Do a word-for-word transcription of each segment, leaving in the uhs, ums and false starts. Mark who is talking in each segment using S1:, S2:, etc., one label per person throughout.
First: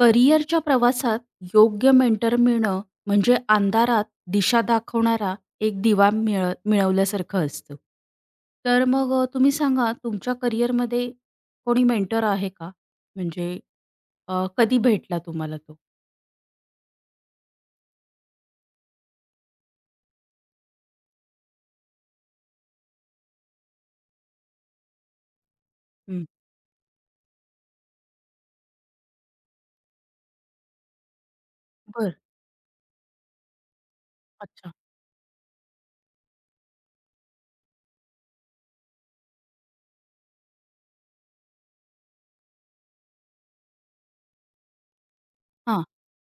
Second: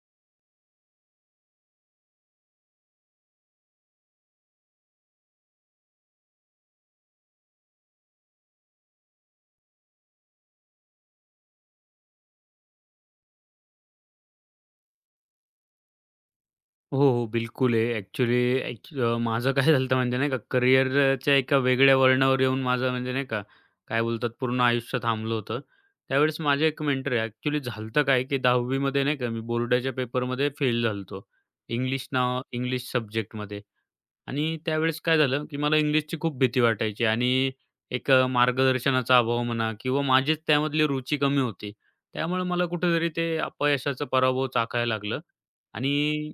S1: करिअरच्या प्रवासात योग्य मेंटर मिळणं म्हणजे अंधारात दिशा दाखवणारा एक दिवा मिळ मिळवल्यासारखं असतं. तर मग अ, तुम्ही सांगा तुमच्या करिअरमध्ये कोणी मेंटर आहे का? म्हणजे अ, कधी भेटला तुम्हाला तो?
S2: हो, हो. बिलकुल आहे. ॲक्चुअली ॲक्च अ, माझं काय झालं होतं म्हणजे नाही का करिअरच्या एका वेगळ्या वळणावर येऊन माझं म्हणजे नाही का, काय बोलतात पूर्ण आयुष्य थांबलं होतं.
S1: हं.
S2: त्यावेळेस माझे एक मेंटर आहे. ॲक्चुअली झालं होतं काय, की 10वी मध्ये नाही का मी बोर्डाच्या पेपरमध्ये फेल झालो इंग्लिश
S1: बरं.
S2: नाव इंग्लिश सब्जेक्टमध्ये. आणि
S1: अच्छा.
S2: त्यावेळेस काय झालं, की मला इंग्लिशची खूप भीती वाटायची आणि एक अ, मार्गदर्शनाचा अभाव म्हणा किंवा माझीच त्यामधली रुची कमी होती. त्यामुळे मला कुठेतरी ते अपयशाचा पराभव चाखायला लागलं
S1: हां.
S2: आणि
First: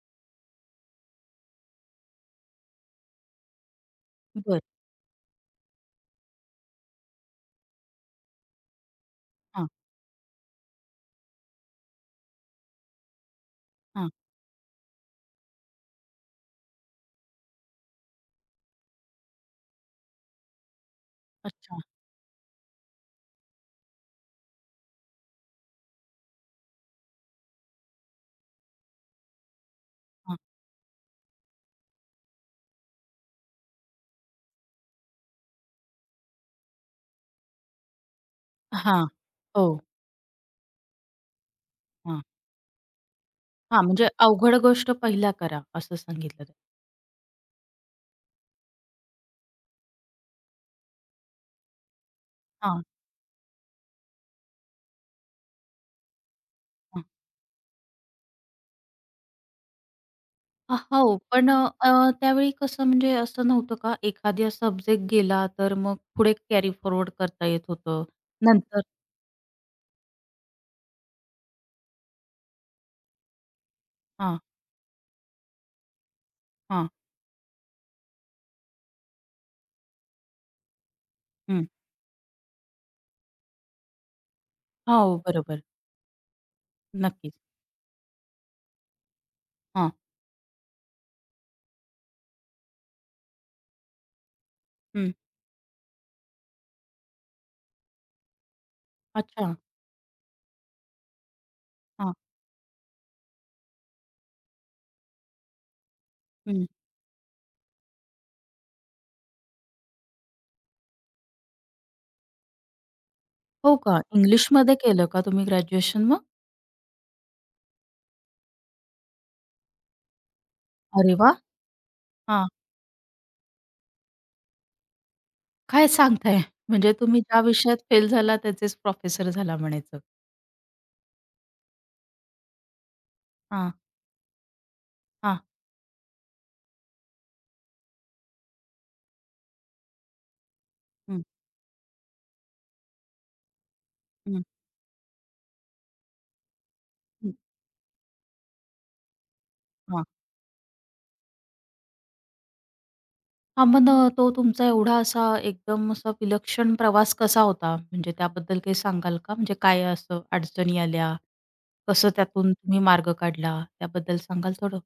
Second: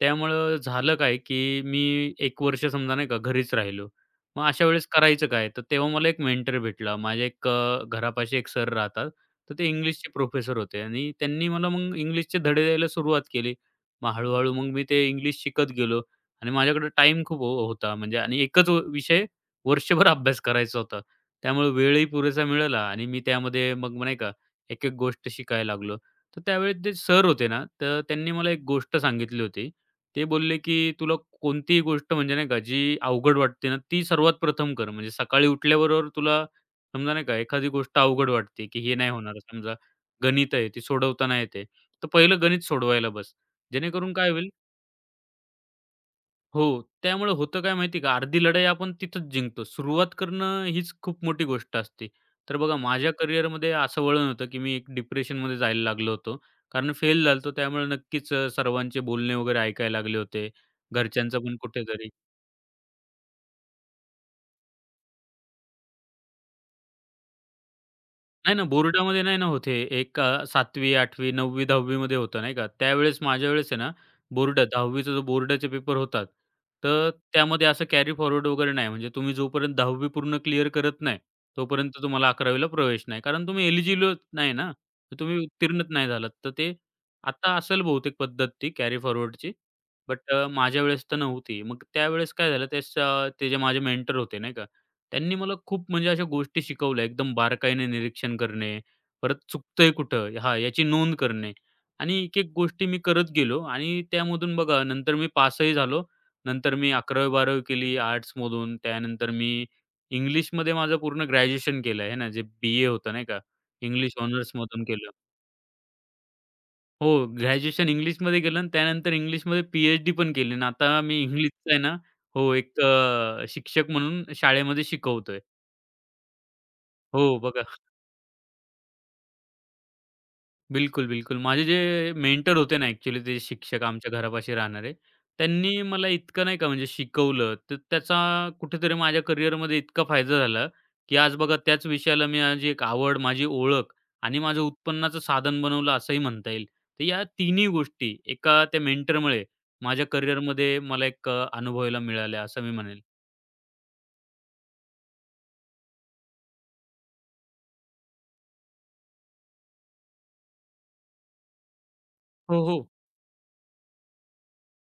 S2: त्यामुळं झालं काय, की मी एक वर्ष समजा नाही का घरीच राहिलो. मग
S1: बरं.
S2: अशा वेळेस करायचं काय? तर तेव्हा मला एक मेंटर भेटला. माझ्या एक अ, घरापाशी एक सर राहतात. तर ते
S1: हां,
S2: इंग्लिशचे प्रोफेसर होते आणि त्यांनी मला मग इंग्लिशचे धडे द्यायला सुरुवात केली.
S1: हां.
S2: मग हळू मग मी ते इंग्लिश शिकत गेलो. आणि माझ्याकडे टाइम खूप हो होता म्हणजे आणि एकच व विषय वर्षभर अभ्यास करायचा होता. त्यामुळे
S1: अच्छा.
S2: वेळही पुरेसा मिळाला आणि मी त्यामध्ये मग नाही का, एक-एक गोष्ट शिकायला लागलो. तर त्यावेळी ते सर होते ना, तर त्यांनी मला एक गोष्ट सांगितली होती. ते
S1: हां.
S2: बोलले, की "तुला कोणतीही गोष्ट म्हणजे नाही का, जी अवघड वाटते ना, ती सर्वात प्रथम कर." म्हणजे सकाळी उठल्याबरोबर तुला समजा नाही का, एखादी गोष्ट अवघड वाटते, की हे
S1: हां.
S2: नाही होणार.
S1: हो.
S2: समजा गणित आहे, ती सोडवता नाही तर
S1: हां.
S2: पहिलं गणित सोडवायला बस.
S1: हां. म्हणजे
S2: जेणेकरून काय होईल
S1: अवघड गोष्ट पहिला करा असं सांगितलं.
S2: हो. त्यामुळे होतं काय माहिती आहे का, अर्धी लढाई आपण तिथंच जिंकतो. सुरुवात करणं हीच खूप मोठी गोष्ट असते. तर बघा
S1: हां,
S2: माझ्या करिअरमध्ये असं वळण होतं, की मी एक डिप्रेशनमध्ये जायला लागलो होतो. कारण
S1: हां.
S2: फेल झालो होतो त्यामुळे नक्कीच अ, सर्वांचे बोलणे वगैरे ऐकायला लागले होते.
S1: अ, हो.
S2: घरच्यांचं
S1: पण अ,
S2: पण कुठेतरी
S1: अ, त्यावेळी कसं म्हणजे असं नव्हतं का, एखादा सब्जेक्ट गेला तर मग पुढे कॅरी फॉरवर्ड करता येत होतं.
S2: नाही ना,
S1: नंतर
S2: बोर्डामध्ये नाही ना होत हे. एक अ, 7वी, 8वी, 9वी, 10वी मध्ये होतं नाही का. त्यावेळेस माझ्या वेळेस आहे ना,
S1: हां,
S2: बोर्ड 10वीचा जो बोर्डाचे पेपर होतात,
S1: हां.
S2: तर त्यामध्ये असं कॅरी फॉरवर्ड वगैरे नाही. म्हणजे तुम्ही जोपर्यंत 10वी पूर्ण क्लिअर करत नाही,
S1: हं.
S2: तोपर्यंत तुम्हाला 11वीला प्रवेश नाही. कारण तुम्ही एलिजिबल नाही ना, तर
S1: हो,
S2: तुम्ही
S1: बरोबर.
S2: उत्तीर्णच नाही झालात. तर ते
S1: नक्कीच.
S2: आता असेल बहुतेक पद्धत ती कॅरी फॉरवर्डची.
S1: हां.
S2: बट माझ्या वेळेस तर नव्हती. मग त्यावेळेस काय झालं, त्यास अ, ते जे माझे मेंटर होते नाही का,
S1: हं.
S2: त्यांनी मला खूप म्हणजे अशा गोष्टी शिकवल्या. एकदम बारकाईने निरीक्षण करणे, परत
S1: अच्छा.
S2: चुकतंय कुठं? हां, याची नोंद करणे
S1: हां.
S2: आणि एक-एक गोष्टी मी करत गेलो आणि त्यामधून बघा नंतर मी पासही झालो.
S1: हं.
S2: नंतर मी 11वी-12वी केली आर्ट्समधून. त्यानंतर मी इंग्लिशमध्ये माझं पूर्ण ग्रॅज्युएशन केलं आहे ना, जे बी-ए होतं नाही का?
S1: हो का?
S2: इंग्लिश
S1: इंग्लिशमध्ये
S2: ऑनर्समधून
S1: केलं
S2: केलं.
S1: का तुम्ही ग्रॅज्युएशन मग?
S2: हो, ग्रॅज्युएशन इंग्लिशमध्ये केलं आणि त्यानंतर इंग्लिशमध्ये पी-एच-डी पण केली आणि आता
S1: अरे
S2: मी
S1: वाह!
S2: इंग्लिशचं आहे ना
S1: हां.
S2: हो, एक अ, शिक्षक म्हणून शाळेमध्ये शिकवतोय.
S1: काय सांगताय? म्हणजे तुम्ही
S2: हो,
S1: ज्या
S2: बघा.
S1: विषयात फेल झाला त्याचेच प्रोफेसर झाला म्हणायचं.
S2: बिलकुल, बिलकुल. माझे जे मेंटर होते ना ॲक्चुअली ते
S1: हां,
S2: शिक्षक आमच्या घरापाशी राहणारे,
S1: हां.
S2: त्यांनी मला इतकं नाही का म्हणजे शिकवलं, तर त्याचा कुठेतरी माझ्या करिअरमध्ये इतका फायदा झाला, की
S1: हं,
S2: आज बघा त्याच विषयाला मी आज एक आवड, माझी ओळख आणि
S1: हं,
S2: माझं उत्पन्नाचं साधन बनवलं असंही म्हणता येईल. तर या
S1: हं.
S2: तिन्ही गोष्टी एका त्या मेंटरमुळे
S1: हां.
S2: माझ्या करिअरमध्ये मला एक अ, अनुभवायला मिळाल्या असं मी म्हणेल.
S1: हां, मग अ, तो तुमचा एवढा असा एकदम असा विलक्षण प्रवास कसा होता? म्हणजे त्याबद्दल काही सांगाल का? म्हणजे काय असं अडचणी आल्या? कसं त्यातून
S2: हो,
S1: तुम्ही
S2: हो.
S1: मार्ग काढला? त्याबद्दल सांगाल थोडं?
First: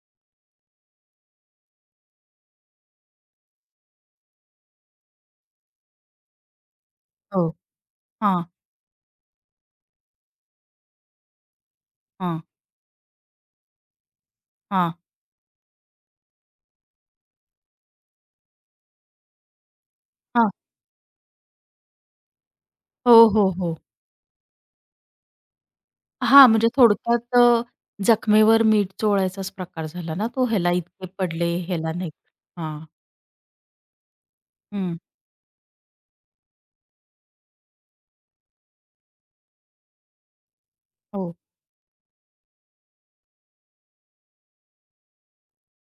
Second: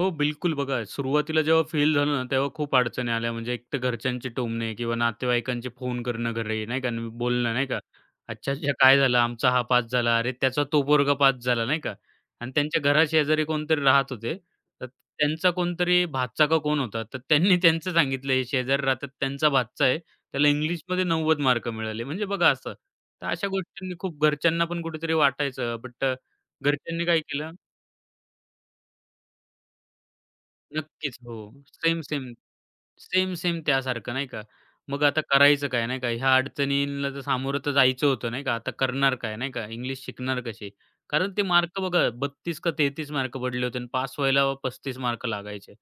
S2: हो, बिलकुल. बघा, सुरुवातीला जेव्हा फेल झालं ना, तेव्हा खूप अडचणी आल्या. म्हणजे एक तर घरच्यांचे टोमणे किंवा नातेवाईकांचे फोन करणं घरी, नाही का, आणि
S1: हो.
S2: बोलणं, नाही का.
S1: हां,
S2: "अच्छा, अच्छा, काय झालं? आमचा हा पास झाला. अरे, त्याचा तो पोरगा पास झाला." नाही का.
S1: हां,
S2: आणि त्यांच्या घराशेजारी कोणतरी राहत होते. तर
S1: हां,
S2: त्यांचा कोणतरी भाचा का कोण होता, तर त्यांनी त्यांचं सांगितलं, "हे शेजारी राहतात, त्यांचा भाचा आहे. त्याला
S1: हां.
S2: इंग्लिशमध्ये नव्वद मार्क मिळाले." म्हणजे बघा असं. तर
S1: हो,
S2: अशा
S1: हो, हो.
S2: गोष्टींनी खूप घरच्यांना पण कुठेतरी वाटायचं. बट
S1: हां, म्हणजे
S2: घरच्यांनी काय
S1: थोडक्यात
S2: केलं
S1: अ, जखमेवर मीठ चोळायचाच प्रकार झाला ना तो? ह्याला इतके
S2: नक्कीच. हो.
S1: पडले, ह्याला
S2: सेम,
S1: नाही.
S2: सेम.
S1: हां,
S2: सेम, सेम त्यासारखं नाही का.
S1: हं.
S2: मग आता करायचं काय नाही का. ह्या अडचणींना तर सामोरं तर जायचं होतं नाही का. आता करणार काय नाही का. इंग्लिश शिकणार कशी. कारण
S1: हो,
S2: ते मार्क बघा बत्तीस का तेहतीस मार्क पडले होते आणि पास व्हायला पस्तीस मार्क लागायचे.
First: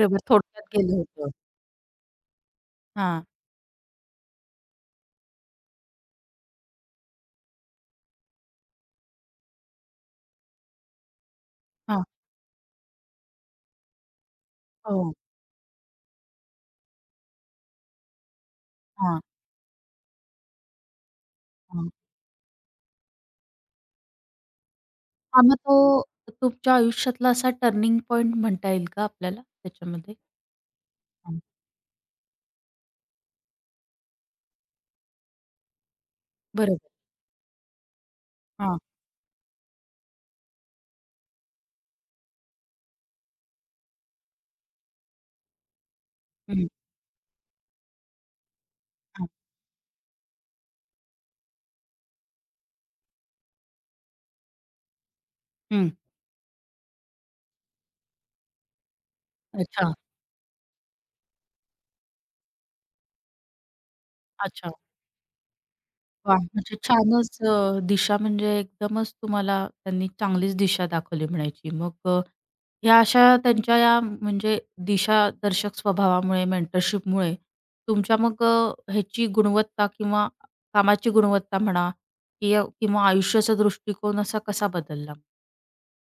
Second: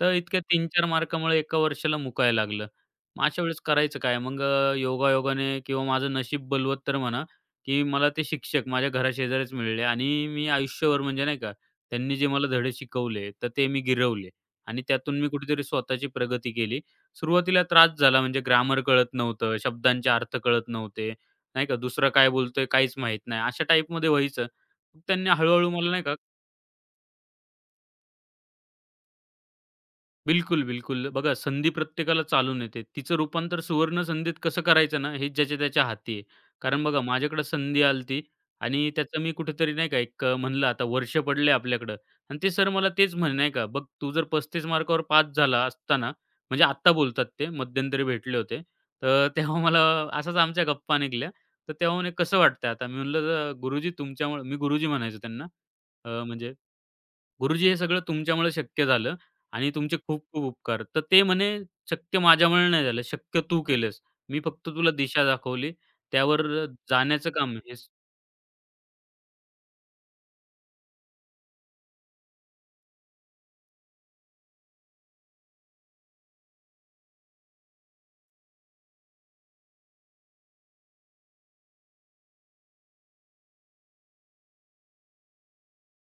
S2: तर इतक्या
S1: थोडक्यात
S2: तीन चार
S1: गेलं होतं.
S2: मार्कामुळे एका वर्षाला मुकायला लागलं.
S1: हां,
S2: मग अशा वेळेस करायचं काय? मग अ, योगायोगाने किंवा माझं नशीब बलवत तर म्हणा, की मला ते शिक्षक माझ्या घराशेजारीच मिळाले आणि मी आयुष्यभर म्हणजे नाही का,
S1: हां.
S2: त्यांनी जे मला धडे शिकवले, तर ते मी गिरवले. आणि
S1: हो,
S2: त्यातून मी कुठेतरी स्वतःची प्रगती केली. सुरुवातीला त्रास झाला म्हणजे ग्रामर कळत नव्हतं, शब्दांचे अर्थ कळत नव्हते, नाही का.
S1: हां.
S2: दुसरं काय बोलतोय काहीच माहीत नाही, अशा टाईपमध्ये व्हायचं. त्यांनी
S1: हां, मग
S2: हळू-हळू
S1: तो
S2: मला नाही का
S1: तुमच्या आयुष्यातला असा टर्निंग पॉइंट म्हणता येईल का आपल्याला त्याच्यामध्ये?
S2: बिलकुल, बिलकुल. बघा
S1: हां,
S2: संधी प्रत्येकाला चालून येते. तिचं रूपांतर सुवर्ण संधीत कसं करायचं ना, हे ज्याच्या त्याच्या हाती आहे. कारण
S1: बरोबर.
S2: बघा माझ्याकडे संधी आलती ती
S1: हां,
S2: आणि त्याचं मी कुठेतरी नाही का एक अ, म्हणलं आता वर्ष पडले आपल्याकडं आणि ते सर मला तेच म्हणे नाही का, "बघ तू जर पस्तीस मार्कावर पास झाला असता म्हणजे
S1: हं,
S2: आत्ता बोलतात ते, मध्यंतरी भेटले होते. तर
S1: हां,
S2: तेव्हा मला अशाच आमच्या गप्पा निघाल्या. तर तेव्हा म्हणे, "कसं वाटतंय आता?" मी म्हटलं, "गुरुजी तुमच्यामुळे" मी गुरुजी म्हणायचो त्यांना.
S1: हं.
S2: अ, म्हणजे गुरुजी हे सगळं तुमच्यामुळे शक्य झालं आणि
S1: अच्छा,
S2: तुमचे खूप खूप उपकार. तर ते म्हणे, "शक्य माझ्यामुळे नाही झालं, शक्य तू केलंस. मी फक्त
S1: अच्छा.
S2: तुला दिशा दाखवली.
S1: वाह!
S2: त्यावर अ,
S1: म्हणजे
S2: जाण्याचं
S1: छानच
S2: काम हे"
S1: अ, दिशा म्हणजे एकदमच तुम्हाला त्यांनी चांगलीच दिशा दाखवली म्हणायची. मग अ, ह्या अशा त्यांच्या या म्हणजे दिशादर्शक स्वभावामुळे, मेंटरशिपमुळे तुमच्या मग अ, ह्याची गुणवत्ता किंवा कामाची गुणवत्ता म्हणा किंवा किंवा आयुष्याचा दृष्टिकोन असा कसा बदलला?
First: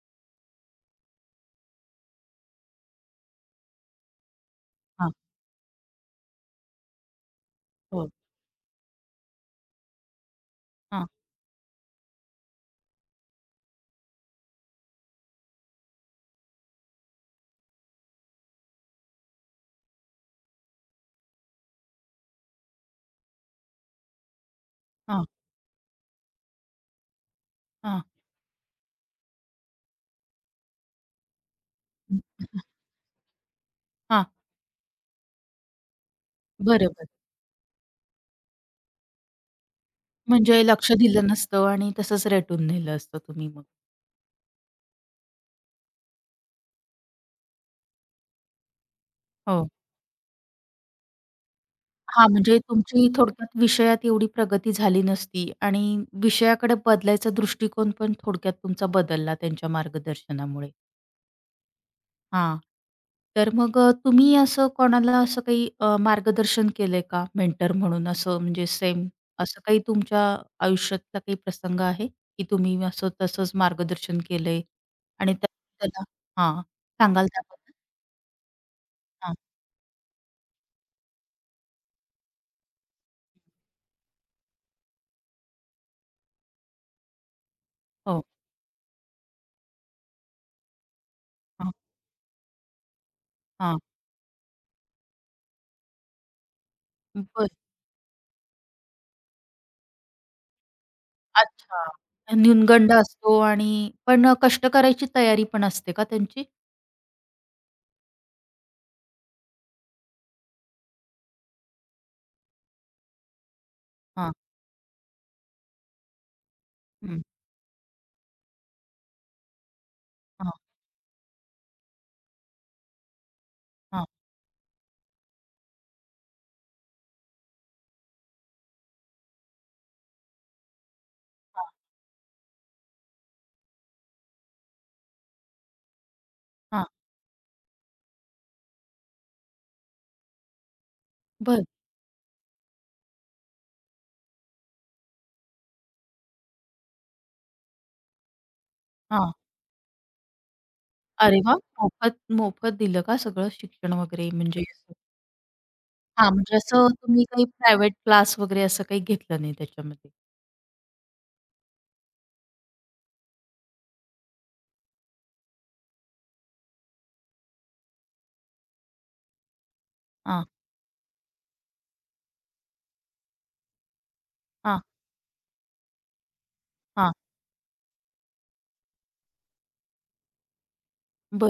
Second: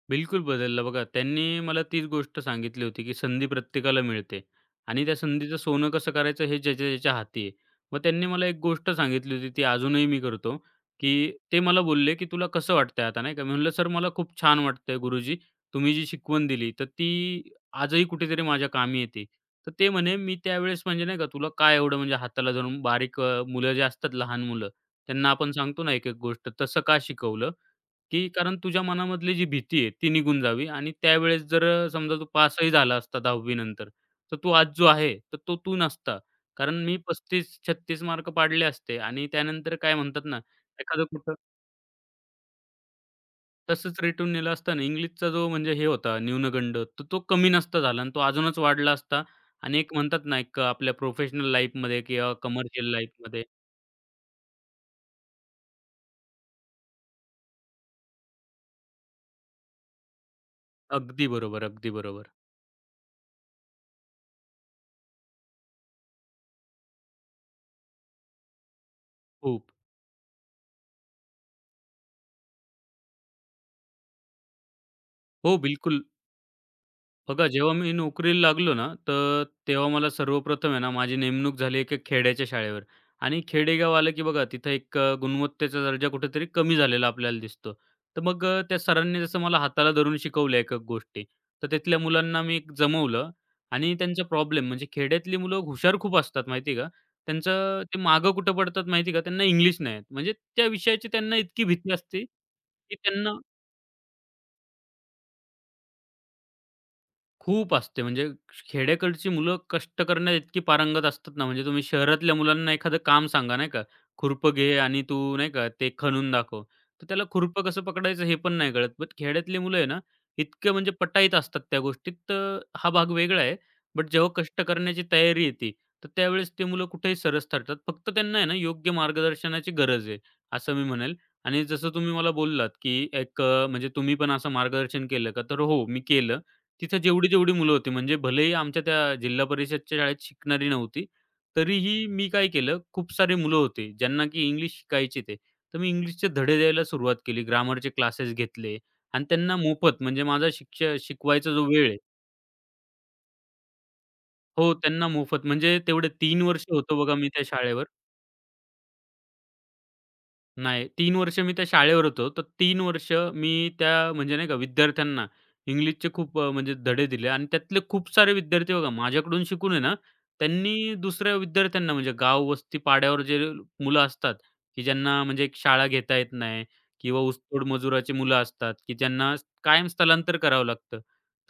S2: बिलकुल बदलला. बघा त्यांनी मला तीच गोष्ट सांगितली होती, की संधी प्रत्येकाला मिळते आणि
S1: हां,
S2: त्या संधीचं सोनं कसं करायचं हे ज्याच्या-ज्याच्या हाती आहे. मग
S1: हो.
S2: त्यांनी मला एक गोष्ट सांगितली होती, ती अजूनही मी करतो,
S1: हां,
S2: की ते मला बोलले, की "तुला कसं वाटतंय आता?" नाही का. मी म्हटलं, "सर मला खूप छान वाटतंय गुरुजी. तुम्ही जी शिकवण दिली तर ती आजही कुठेतरी माझ्या कामी येते." तर ते म्हणे, "मी त्यावेळेस म्हणजे नाही का तुला काय एवढं म्हणजे हाताला धरून बारीक अ, मुलं जे असतात लहान मुलं,
S1: हां.
S2: त्यांना आपण सांगतो ना एक-एक गोष्ट, तसं का शिकवलं?"
S1: हां,
S2: की कारण तुझ्या मनामधली जी भीती आहे ती निघून जावी आणि त्यावेळेस जर अ, समजा तू पासही झाला असता 10वी नंतर,
S1: हां.
S2: तर तू आज जो आहे, तर तो तू नसता. कारण
S1: बरं,
S2: मी
S1: बरं.
S2: पस्तीस छत्तीस मार्क पाडले असते आणि त्यानंतर काय म्हणतात ना,
S1: म्हणजे लक्ष
S2: एखादं
S1: दिलं
S2: कुठं
S1: नसतं आणि तसंच रेटून नेलं असतं तुम्ही मग.
S2: तसंच रेटून नेलं असतं ना, इंग्लिशचा जो म्हणजे हे होता न्यूनगंड, तर तो कमी नसता झाला आणि तो अजूनच वाढला असता
S1: हो.
S2: आणि एक म्हणतात ना, एक आपल्या प्रोफेशनल लाईफमध्ये
S1: हां,
S2: किंवा
S1: म्हणजे
S2: कमर्शियल
S1: तुमची
S2: लाईफमध्ये
S1: थोडक्यात विषयात एवढी प्रगती झाली नसती आणि विषयाकडे बदलायचा दृष्टिकोन पण थोडक्यात तुमचा बदलला त्यांच्या मार्गदर्शनामुळे.
S2: अगदी बरोबर, अगदी बरोबर.
S1: हां. तर मग अ, तुम्ही असं कोणाला असं काही अ, मार्गदर्शन केलंय का मेंटर म्हणून असं म्हणजे सेम असं
S2: खूप.
S1: काही तुमच्या आयुष्यातला काही प्रसंग आहे, की तुम्ही असं तसंच मार्गदर्शन केलंय आणि त्या
S2: हो, बिलकुल.
S1: त्याला हां. सांगाल
S2: बघा,
S1: त्याबद्दल?
S2: जेव्हा मी नोकरीला लागलो ना,
S1: हां.
S2: तर तेव्हा मला सर्वप्रथम आहे ना, माझी नेमणूक झाली एका खेड्याच्या शाळेवर आणि खेडेगाव आलं की बघा, तिथं एक अ, गुणवत्तेचा दर्जा कुठेतरी कमी झालेला आपल्याला दिसतो. तर
S1: हो.
S2: मग अ, त्या सरांनी जसं मला हाताला धरून शिकवलं एक-एक गोष्टी, तर
S1: हां.
S2: तिथल्या मुलांना मी एक जमवलं
S1: हां.
S2: आणि त्यांचा प्रॉब्लेम म्हणजे खेड्यातली मुलं हुशार खूप असतात माहिती का?
S1: बरं.
S2: त्यांचं ते मागं कुठं पडतात माहिती का? त्यांना इंग्लिश नाही येत. म्हणजे त्या विषयाची त्यांना इतकी
S1: अच्छा.
S2: भीती असते,
S1: न्यूनगंड
S2: की त्यांना
S1: असतो आणि पण अ, कष्ट करायची तयारी पण असते का त्यांची?
S2: खूप असते. म्हणजे खेड्याकडची मुलं कष्ट करण्यात इतकी पारंगत असतात ना, म्हणजे तुम्ही शहरातल्या मुलांना एखादं काम सांगा, नाही का,
S1: हां.
S2: खुरपं घे आणि तू नाही का ते खणून दाखव. तर
S1: हं.
S2: त्याला खुरपं कसं पकडायचं हे पण नाही कळत. बट खेड्यातली मुलं आहे ना,
S1: हां.
S2: इतके म्हणजे पटाईत असतात त्या गोष्टीत. तर हा भाग वेगळा आहे.
S1: हां.
S2: बट जेव्हा कष्ट करण्याची तयारी येते, तर त्यावेळेस ते मुलं कुठेही सरस ठरतात. फक्त त्यांना आहे ना, योग्य मार्गदर्शनाची गरज आहे, असं मी म्हणेल. आणि
S1: हां.
S2: जसं तुम्ही मला बोललात, की एक अ, म्हणजे तुम्ही पण असं मार्गदर्शन केलं का? तर हो, मी केलं.
S1: हां.
S2: तिथं जेवढी-जेवढी मुलं होती, म्हणजे भलेही आमच्या त्या जिल्हा परिषदच्या शाळेत शिकणारी नव्हती,
S1: बरं.
S2: तरीही मी काय केलं, खूप सारे मुलं होते, ज्यांना की इंग्लिश शिकायचे ते. तर मी इंग्लिशचे धडे द्यायला सुरुवात केली. ग्रामरचे क्लासेस घेतले आणि त्यांना मोफत म्हणजे माझा शिक्ष
S1: अरे
S2: शिकवायचा
S1: वाह!
S2: जो वेळ आहे
S1: मोफत मोफत दिलं का सगळं शिक्षण वगैरे म्हणजे
S2: हो,
S1: येस. असं?
S2: त्यांना मोफत म्हणजे तेवढे
S1: हां,
S2: तीन
S1: म्हणजे
S2: वर्ष
S1: असं
S2: होतो बघा
S1: तुम्ही
S2: मी त्या
S1: काही
S2: शाळेवर.
S1: प्रायव्हेट क्लास वगैरे असं काही घेतलं नाही त्याच्यामध्ये?
S2: नाही, तीन वर्ष मी त्या शाळेवर होतो. तर तीन वर्ष मी त्या म्हणजे नाही का विद्यार्थ्यांना इंग्लिशचे खूप अ, म्हणजे धडे दिले आणि त्यातले खूप सारे विद्यार्थी बघा माझ्याकडून शिकून आहे ना,
S1: हां,
S2: त्यांनी दुसऱ्या विद्यार्थ्यांना म्हणजे गाव, वस्ती, पाड्यावर जे मुलं असतात,
S1: हां,
S2: की ज्यांना म्हणजे एक शाळा घेता येत नाही
S1: हां.
S2: किंवा ऊसतोड मजुराची मुलं असतात, की ज्यांना कायम स्थलांतर करावं लागतं.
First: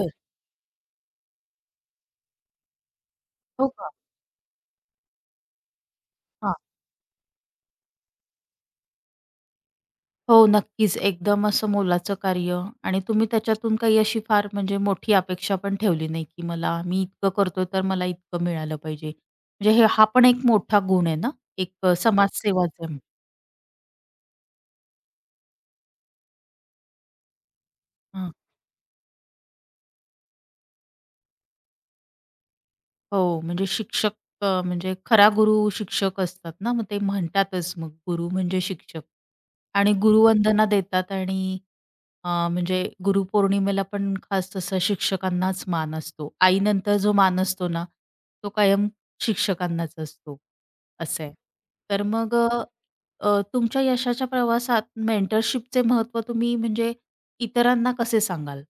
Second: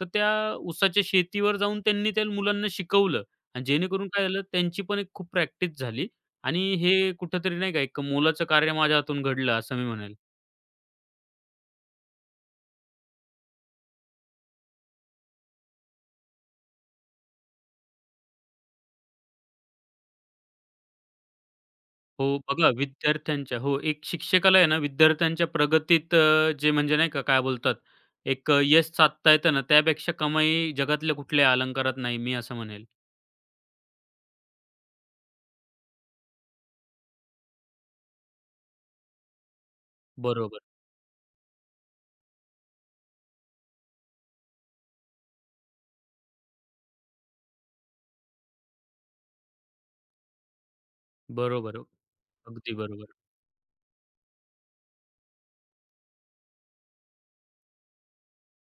S2: तर त्या ऊसाच्या शेतीवर जाऊन त्यांनी त्या मुलांना शिकवलं आणि
S1: हो का?
S2: जेणेकरून काय झालं त्यांची पण एक खूप प्रॅक्टिस झाली
S1: हां.
S2: आणि हे कुठेतरी नाही का एक मोलाचं कार्य माझ्या हातून घडलं असं मी म्हणेल.
S1: हो, नक्कीच. एकदम असं मोलाचं कार्य आणि तुम्ही त्याच्यातून काही अशी फार म्हणजे मोठी अपेक्षा पण ठेवली नाही, की मला मी इतकं करतोय तर मला इतकं मिळालं पाहिजे. म्हणजे हे हा पण एक मोठा गुण आहे ना? एक अ,
S2: हो, बघा
S1: समाजसेवाच आहे.
S2: विद्यार्थ्यांच्या हो, एक शिक्षकाला आहे ना विद्यार्थ्यांच्या प्रगतीत अ, जे म्हणजे नाही का काय बोलतात एक अ, यश साधता येतं ना त्यापेक्षा कमाई जगातल्या कुठल्याही अलंकारात नाही मी असं म्हणेल.
S1: हो, म्हणजे शिक्षक अ, म्हणजे खरा गुरु शिक्षक असतात ना, मग ते म्हणतातच मग गुरु म्हणजे शिक्षक. आणि
S2: बरोबर,
S1: गुरुवंदना देतात आणि अ, म्हणजे गुरुपौर्णिमेला पण खास तसा शिक्षकांनाच मान असतो. आईनंतर जो मान असतो ना, तो कायम शिक्षकांनाच असतो, असं आहे.
S2: बरोबर.
S1: तर मग अ,
S2: अगदी बरोबर.
S1: अ, तुमच्या यशाच्या प्रवासात मेंटरशिपचे महत्त्व तुम्ही म्हणजे इतरांना कसे सांगाल?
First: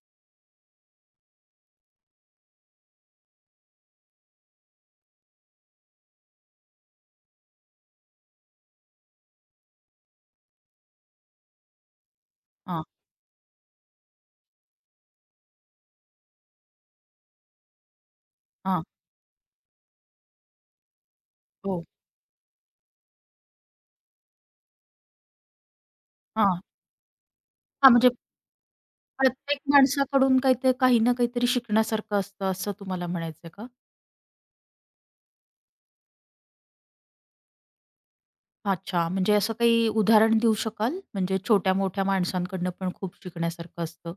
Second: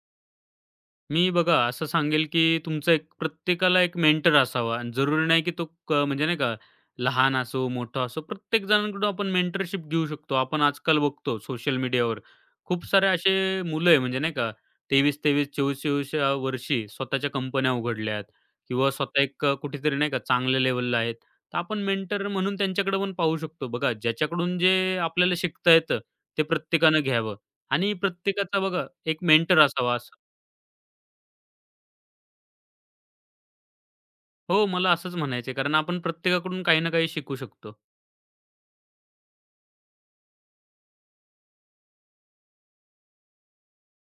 S2: मी बघा असं सांगेल, की तुमचा एक प्रत्येकाला एक मेंटर असावा आणि जरुरी नाही, की तो क म्हणजे नाही का, लहान असो, मोठा असो, प्रत्येक जणांकडून आपण मेंटरशिप घेऊ शकतो. आपण आजकाल बघतो सोशल मीडियावर खूप
S1: हां,
S2: सारे असे मुलं आहे म्हणजे नाही का, तेवीस तेवीस, चोवीस चोवीस या वर्षी स्वतःच्या कंपन्या उघडल्यात
S1: हां.
S2: किंवा स्वतः एक अ, कुठेतरी नाही का चांगल्या लेव्हलला आहेत. तर आपण
S1: हो.
S2: मेंटर म्हणून त्यांच्याकडे पण पाहू शकतो. बघा ज्याच्याकडून जे आपल्याला शिकता येतं, ते
S1: हां.
S2: प्रत्येकानं घ्यावं
S1: हां,
S2: आणि
S1: म्हणजे
S2: प्रत्येकाचा बघा एक मेंटर
S1: प्रत्येक
S2: असावा.
S1: माणसाकडून काहीतरी काही ना काहीतरी शिकण्यासारखं असतं, असं तुम्हाला म्हणायचंय का?
S2: हो, मला असंच म्हणायचं आहे, कारण आपण प्रत्येकाकडून काही ना काही शिकू शकतो.
S1: अच्छा, म्हणजे असं काही उदाहरण देऊ शकाल? म्हणजे छोट्या-मोठ्या माणसांकडनं पण खूप शिकण्यासारखं असतं?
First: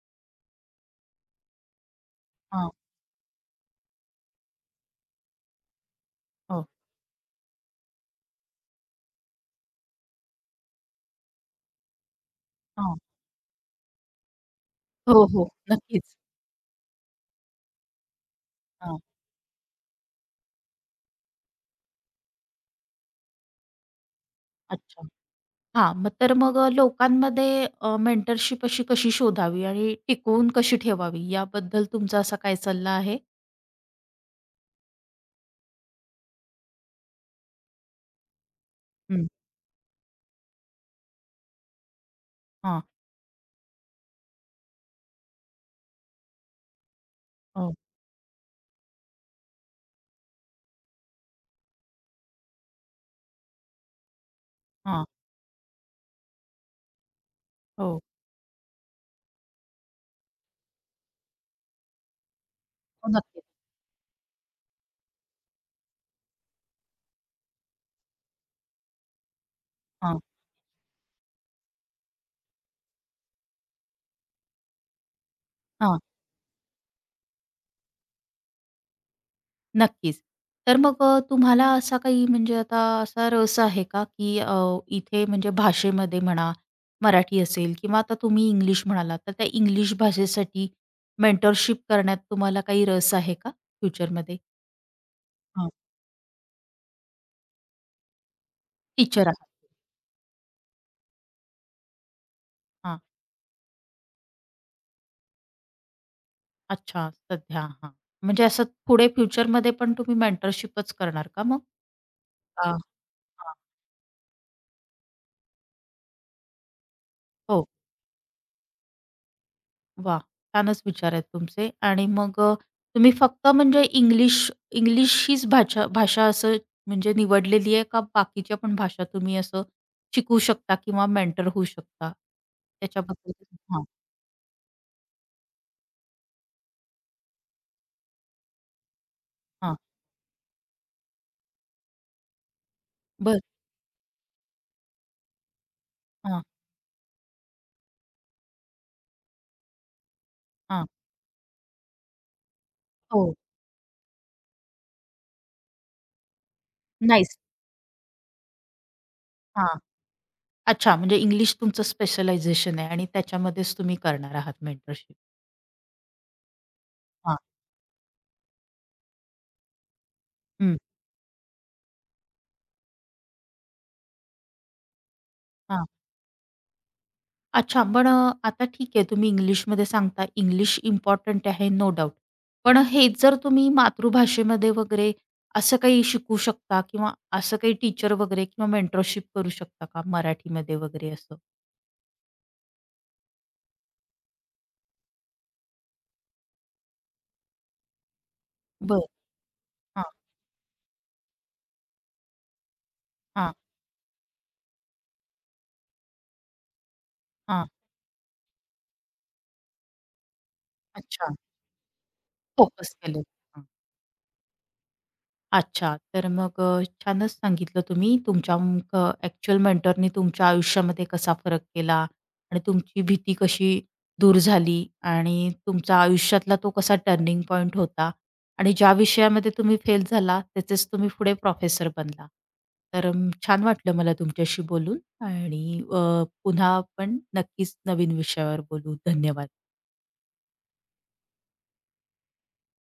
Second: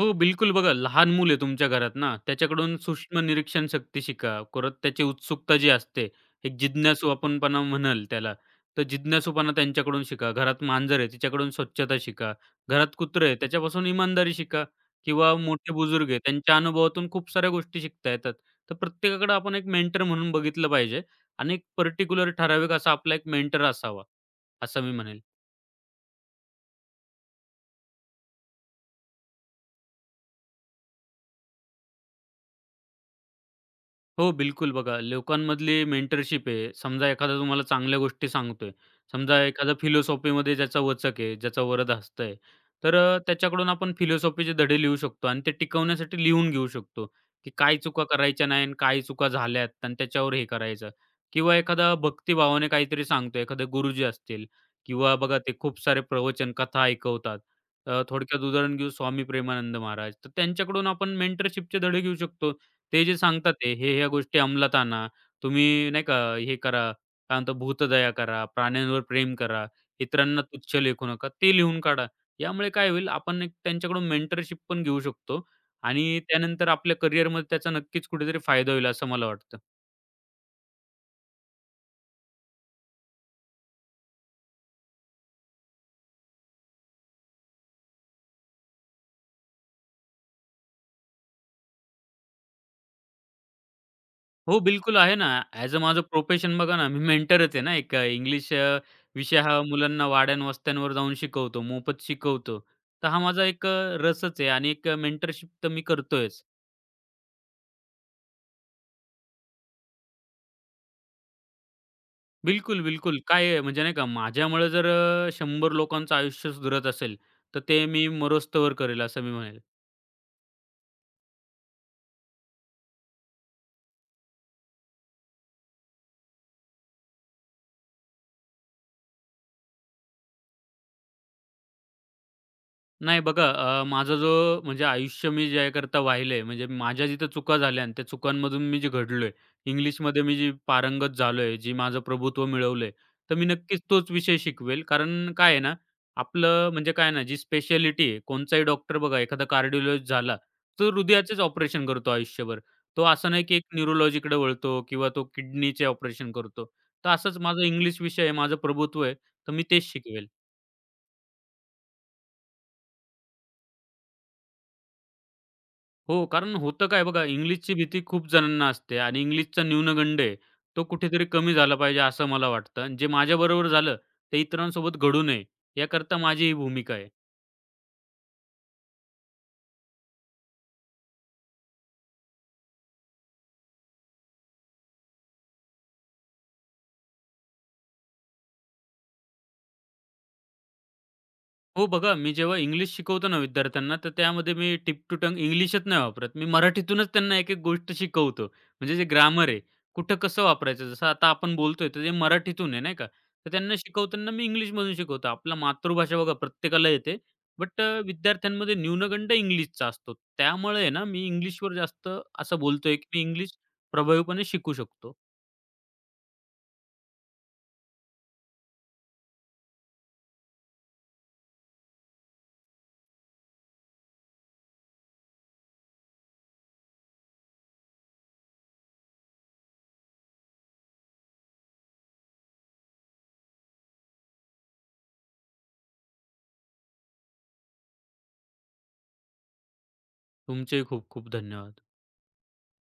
S2: हो, बिलकुल बघा, लहान मूल आहे तुमच्या घरात ना,
S1: हां,
S2: त्याच्याकडून सूक्ष्म निरीक्षण शक्ती शिका. परत त्याची उत्सुकता जी असते, एक
S1: हो,
S2: जिज्ञासू आपणपणा म्हणाल त्याला, तर जिज्ञासूपणा त्यांच्याकडून शिका. घरात मांजर आहे, तिच्याकडून स्वच्छता शिका. घरात
S1: हां.
S2: कुत्रं आहे, त्याच्यापासून इमानदारी शिका
S1: हो,
S2: किंवा
S1: हो,
S2: मोठे बुजुर्ग
S1: नक्कीच.
S2: आहे, त्यांच्या अनुभवातून खूप साऱ्या गोष्टी शिकता येतात. तर
S1: हां,
S2: प्रत्येकाकडे आपण एक मेंटर म्हणून बघितलं पाहिजे आणि एक पर्टिक्युलर ठराविक असा आपला एक मेंटर असावा, असं मी
S1: अच्छा.
S2: म्हणेल.
S1: हां, मग तर मग अ, लोकांमध्ये मेंटरशिप अशी कशी शोधावी आणि टिकवून कशी ठेवावी याबद्दल तुमचा असा काय सल्ला आहे?
S2: हो, बिलकुल. बघा, लोकांमधली मेंटरशिप आहे. समजा एखादा तुम्हाला चांगल्या गोष्टी सांगतोय.
S1: हं,
S2: समजा एखादा फिलॉसॉफीमध्ये ज्याचा वचक आहे, ज्याचा वरद हस्त आहे.
S1: हां,
S2: तर अ, त्याच्याकडून आपण फिलॉसॉफीचे धडे लिहू शकतो आणि ते टिकवण्यासाठी लिहून घेऊ शकतो, की
S1: हो,
S2: काय चुका करायच्या नाही आणि काय चुका झाल्यात आणि त्याच्यावर हे करायचं. किंवा एखादा भक्तिभावाने काहीतरी सांगतो, एखादे गुरुजी असतील
S1: हां,
S2: किंवा बघा ते खूप सारे प्रवचन, कथा ऐकवतात.
S1: हो,
S2: अ, थोडक्यात उदाहरण घेऊ स्वामी प्रेमानंद महाराज. तर त्यांच्याकडून आपण मेंटरशिपचे धडे घेऊ शकतो, ते
S1: हो,
S2: जे
S1: नक्कीच.
S2: सांगतात आहे, हे-ह्या गोष्टी अंमलात आणा. तुम्ही नाही का हे करा, काय म्हणतात भूतदया करा, प्राण्यांवर प्रेम करा,
S1: हां,
S2: इतरांना तुच्छ लेखू नका. ते लिहून काढा. यामुळे काय होईल आपण एक त्यांच्याकडून मेंटरशिप पण घेऊ शकतो
S1: हां.
S2: आणि त्यानंतर आपल्या करिअरमध्ये त्याचा नक्कीच कुठेतरी फायदा होईल असं मला वाटतं.
S1: नक्कीच. तर मग अ, तुम्हाला असा काही म्हणजे आता असा रस आहे का, की अ, इथे म्हणजे भाषेमध्ये म्हणा, मराठी असेल किंवा आता तुम्ही इंग्लिश म्हणालात, तर त्या इंग्लिश भाषेसाठी मेंटरशिप करण्यात तुम्हाला काही रस आहे का फ्युचरमध्ये?
S2: हो, बिलकुल आहे ना.
S1: हां.
S2: ॲज अ माझं प्रोफेशन बघा ना, मी मेंटरच आहे ना एक अ, इंग्लिश अ,
S1: टीचर
S2: विषय
S1: आहात.
S2: हा मुलांना वाड्यान-वस्त्यांवर जाऊन शिकवतो, मोफत शिकवतो.
S1: हां.
S2: तर हा माझा एक अ, रसच आहे आणि एक मेंटरशिप तर मी करतोयच.
S1: अच्छा, सध्या हां. म्हणजे असं पुढे फ्युचरमध्ये पण तुम्ही मेंटरशिपच करणार का मग? हां,
S2: बिलकुल, बिलकुल. काय
S1: हां.
S2: आहे म्हणजे नाही का माझ्यामुळे जर अ, शंभर लोकांचं आयुष्य सुधरत असेल, तर
S1: हो.
S2: ते मी मरोस्तवर करेल असं मी म्हणेल.
S1: वाह! छानच विचार आहेत तुमचे आणि मग अ, तुम्ही फक्त म्हणजे इंग्लिश इंग्लिश हीच भाषा भाषा असं म्हणजे निवडलेली आहे का बाकीच्या पण भाषा तुम्ही असं शिकू शकता किंवा मेंटर होऊ शकता?
S2: नाही बघा
S1: त्याच्याबद्दल
S2: अ,
S1: हां,
S2: माझा जो म्हणजे आयुष्य मी जे करता वाहिलंय म्हणजे माझ्या जिथं चुका झाल्या आणि त्या चुकांमधून मी जे घडलोय,
S1: हां.
S2: इंग्लिशमध्ये मी जी पारंगत झालोय, जी माझं प्रभुत्व मिळवलंय, तर
S1: बरं.
S2: मी नक्कीच तोच विषय शिकवेल. कारण काय आहे ना,
S1: हां,
S2: आपलं म्हणजे काय ना जी स्पेशालिटी आहे, कोणचाही डॉक्टर बघा एखादा कार्डिओलॉजिस्ट झाला,
S1: हां.
S2: तो हृदयाचेच ऑपरेशन करतो आयुष्यभर. तो असं
S1: हो.
S2: नाही की एक न्यूरोलॉजीकडे वळतो किंवा तो किडनीचे ऑपरेशन करतो. तर असंच
S1: नाईस.
S2: माझा इंग्लिश विषय आहे, माझं प्रभुत्व आहे, तर मी
S1: हां.
S2: तेच शिकवेल.
S1: अच्छा म्हणजे इंग्लिश तुमचं स्पेशलायझेशन आहे आणि त्याच्यामध्येच तुम्ही करणार आहात मेंटरशिप.
S2: हो, कारण होतं काय बघा,
S1: हां.
S2: इंग्लिशची भीती खूप जणांना असते आणि इंग्लिशचा न्यूनगंड आहे,
S1: हं.
S2: तो कुठेतरी कमी झाला पाहिजे असं मला वाटतं. आणि जे माझ्याबरोबर झालं, ते इतरांसोबत घडू नये
S1: हां.
S2: याकरता माझी ही भूमिका आहे.
S1: अच्छा, पण अ, आता ठीक आहे तुम्ही इंग्लिशमध्ये सांगता, इंग्लिश इम्पॉर्टंट आहे नो डाउट. पण हेच जर तुम्ही मातृभाषेमध्ये वगैरे असं काही शिकू शकता किंवा असं काही टीचर वगैरे किंवा मेंटरशिप करू शकता का मराठीमध्ये वगैरे असं?
S2: हो बघा, मी जेव्हा इंग्लिश शिकवतो ना विद्यार्थ्यांना, तर त्यामध्ये मी टिप टू टंग इंग्लिशच नाही वापरत. मी मराठीतूनच त्यांना एक-एक गोष्ट शिकवतो. म्हणजे जे
S1: बरं.
S2: ग्रामर आहे,
S1: हां,
S2: कुठं कसं वापरायचं? जसं आता आपण बोलतोय, तर ते मराठीतून आहे नाही का? तर
S1: हां,
S2: त्यांना शिकवताना मी इंग्लिशमधून शिकवतो. आपला मातृभाषा बघा प्रत्येकाला येते,
S1: हां.
S2: बट विद्यार्थ्यांमध्ये न्यूनगंड इंग्लिशचा असतो. त्यामुळे आहे ना, मी
S1: अच्छा.
S2: इंग्लिशवर जास्त असं
S1: फोकस
S2: बोलतोय, की मी
S1: केलं.
S2: इंग्लिश प्रभावीपणे शिकू शकतो.
S1: अच्छा. तर मग अ, छानच सांगितलं तुम्ही. तुमच्या अ, ॲक्चुअल मेंटरनी तुमच्या आयुष्यामध्ये कसा फरक केला आणि तुमची भीती कशी दूर झाली आणि तुमच्या आयुष्यातला तो कसा टर्निंग पॉइंट होता आणि ज्या विषयामध्ये तुम्ही फेल झाला, त्याचेच तुम्ही पुढे प्रोफेसर बनला. तर अं, छान वाटलं मला तुमच्याशी बोलून आणि अ, पुन्हा आपण नक्कीच नवीन विषयावर बोलू. धन्यवाद.
S2: तुमचेही खूप खूप धन्यवाद.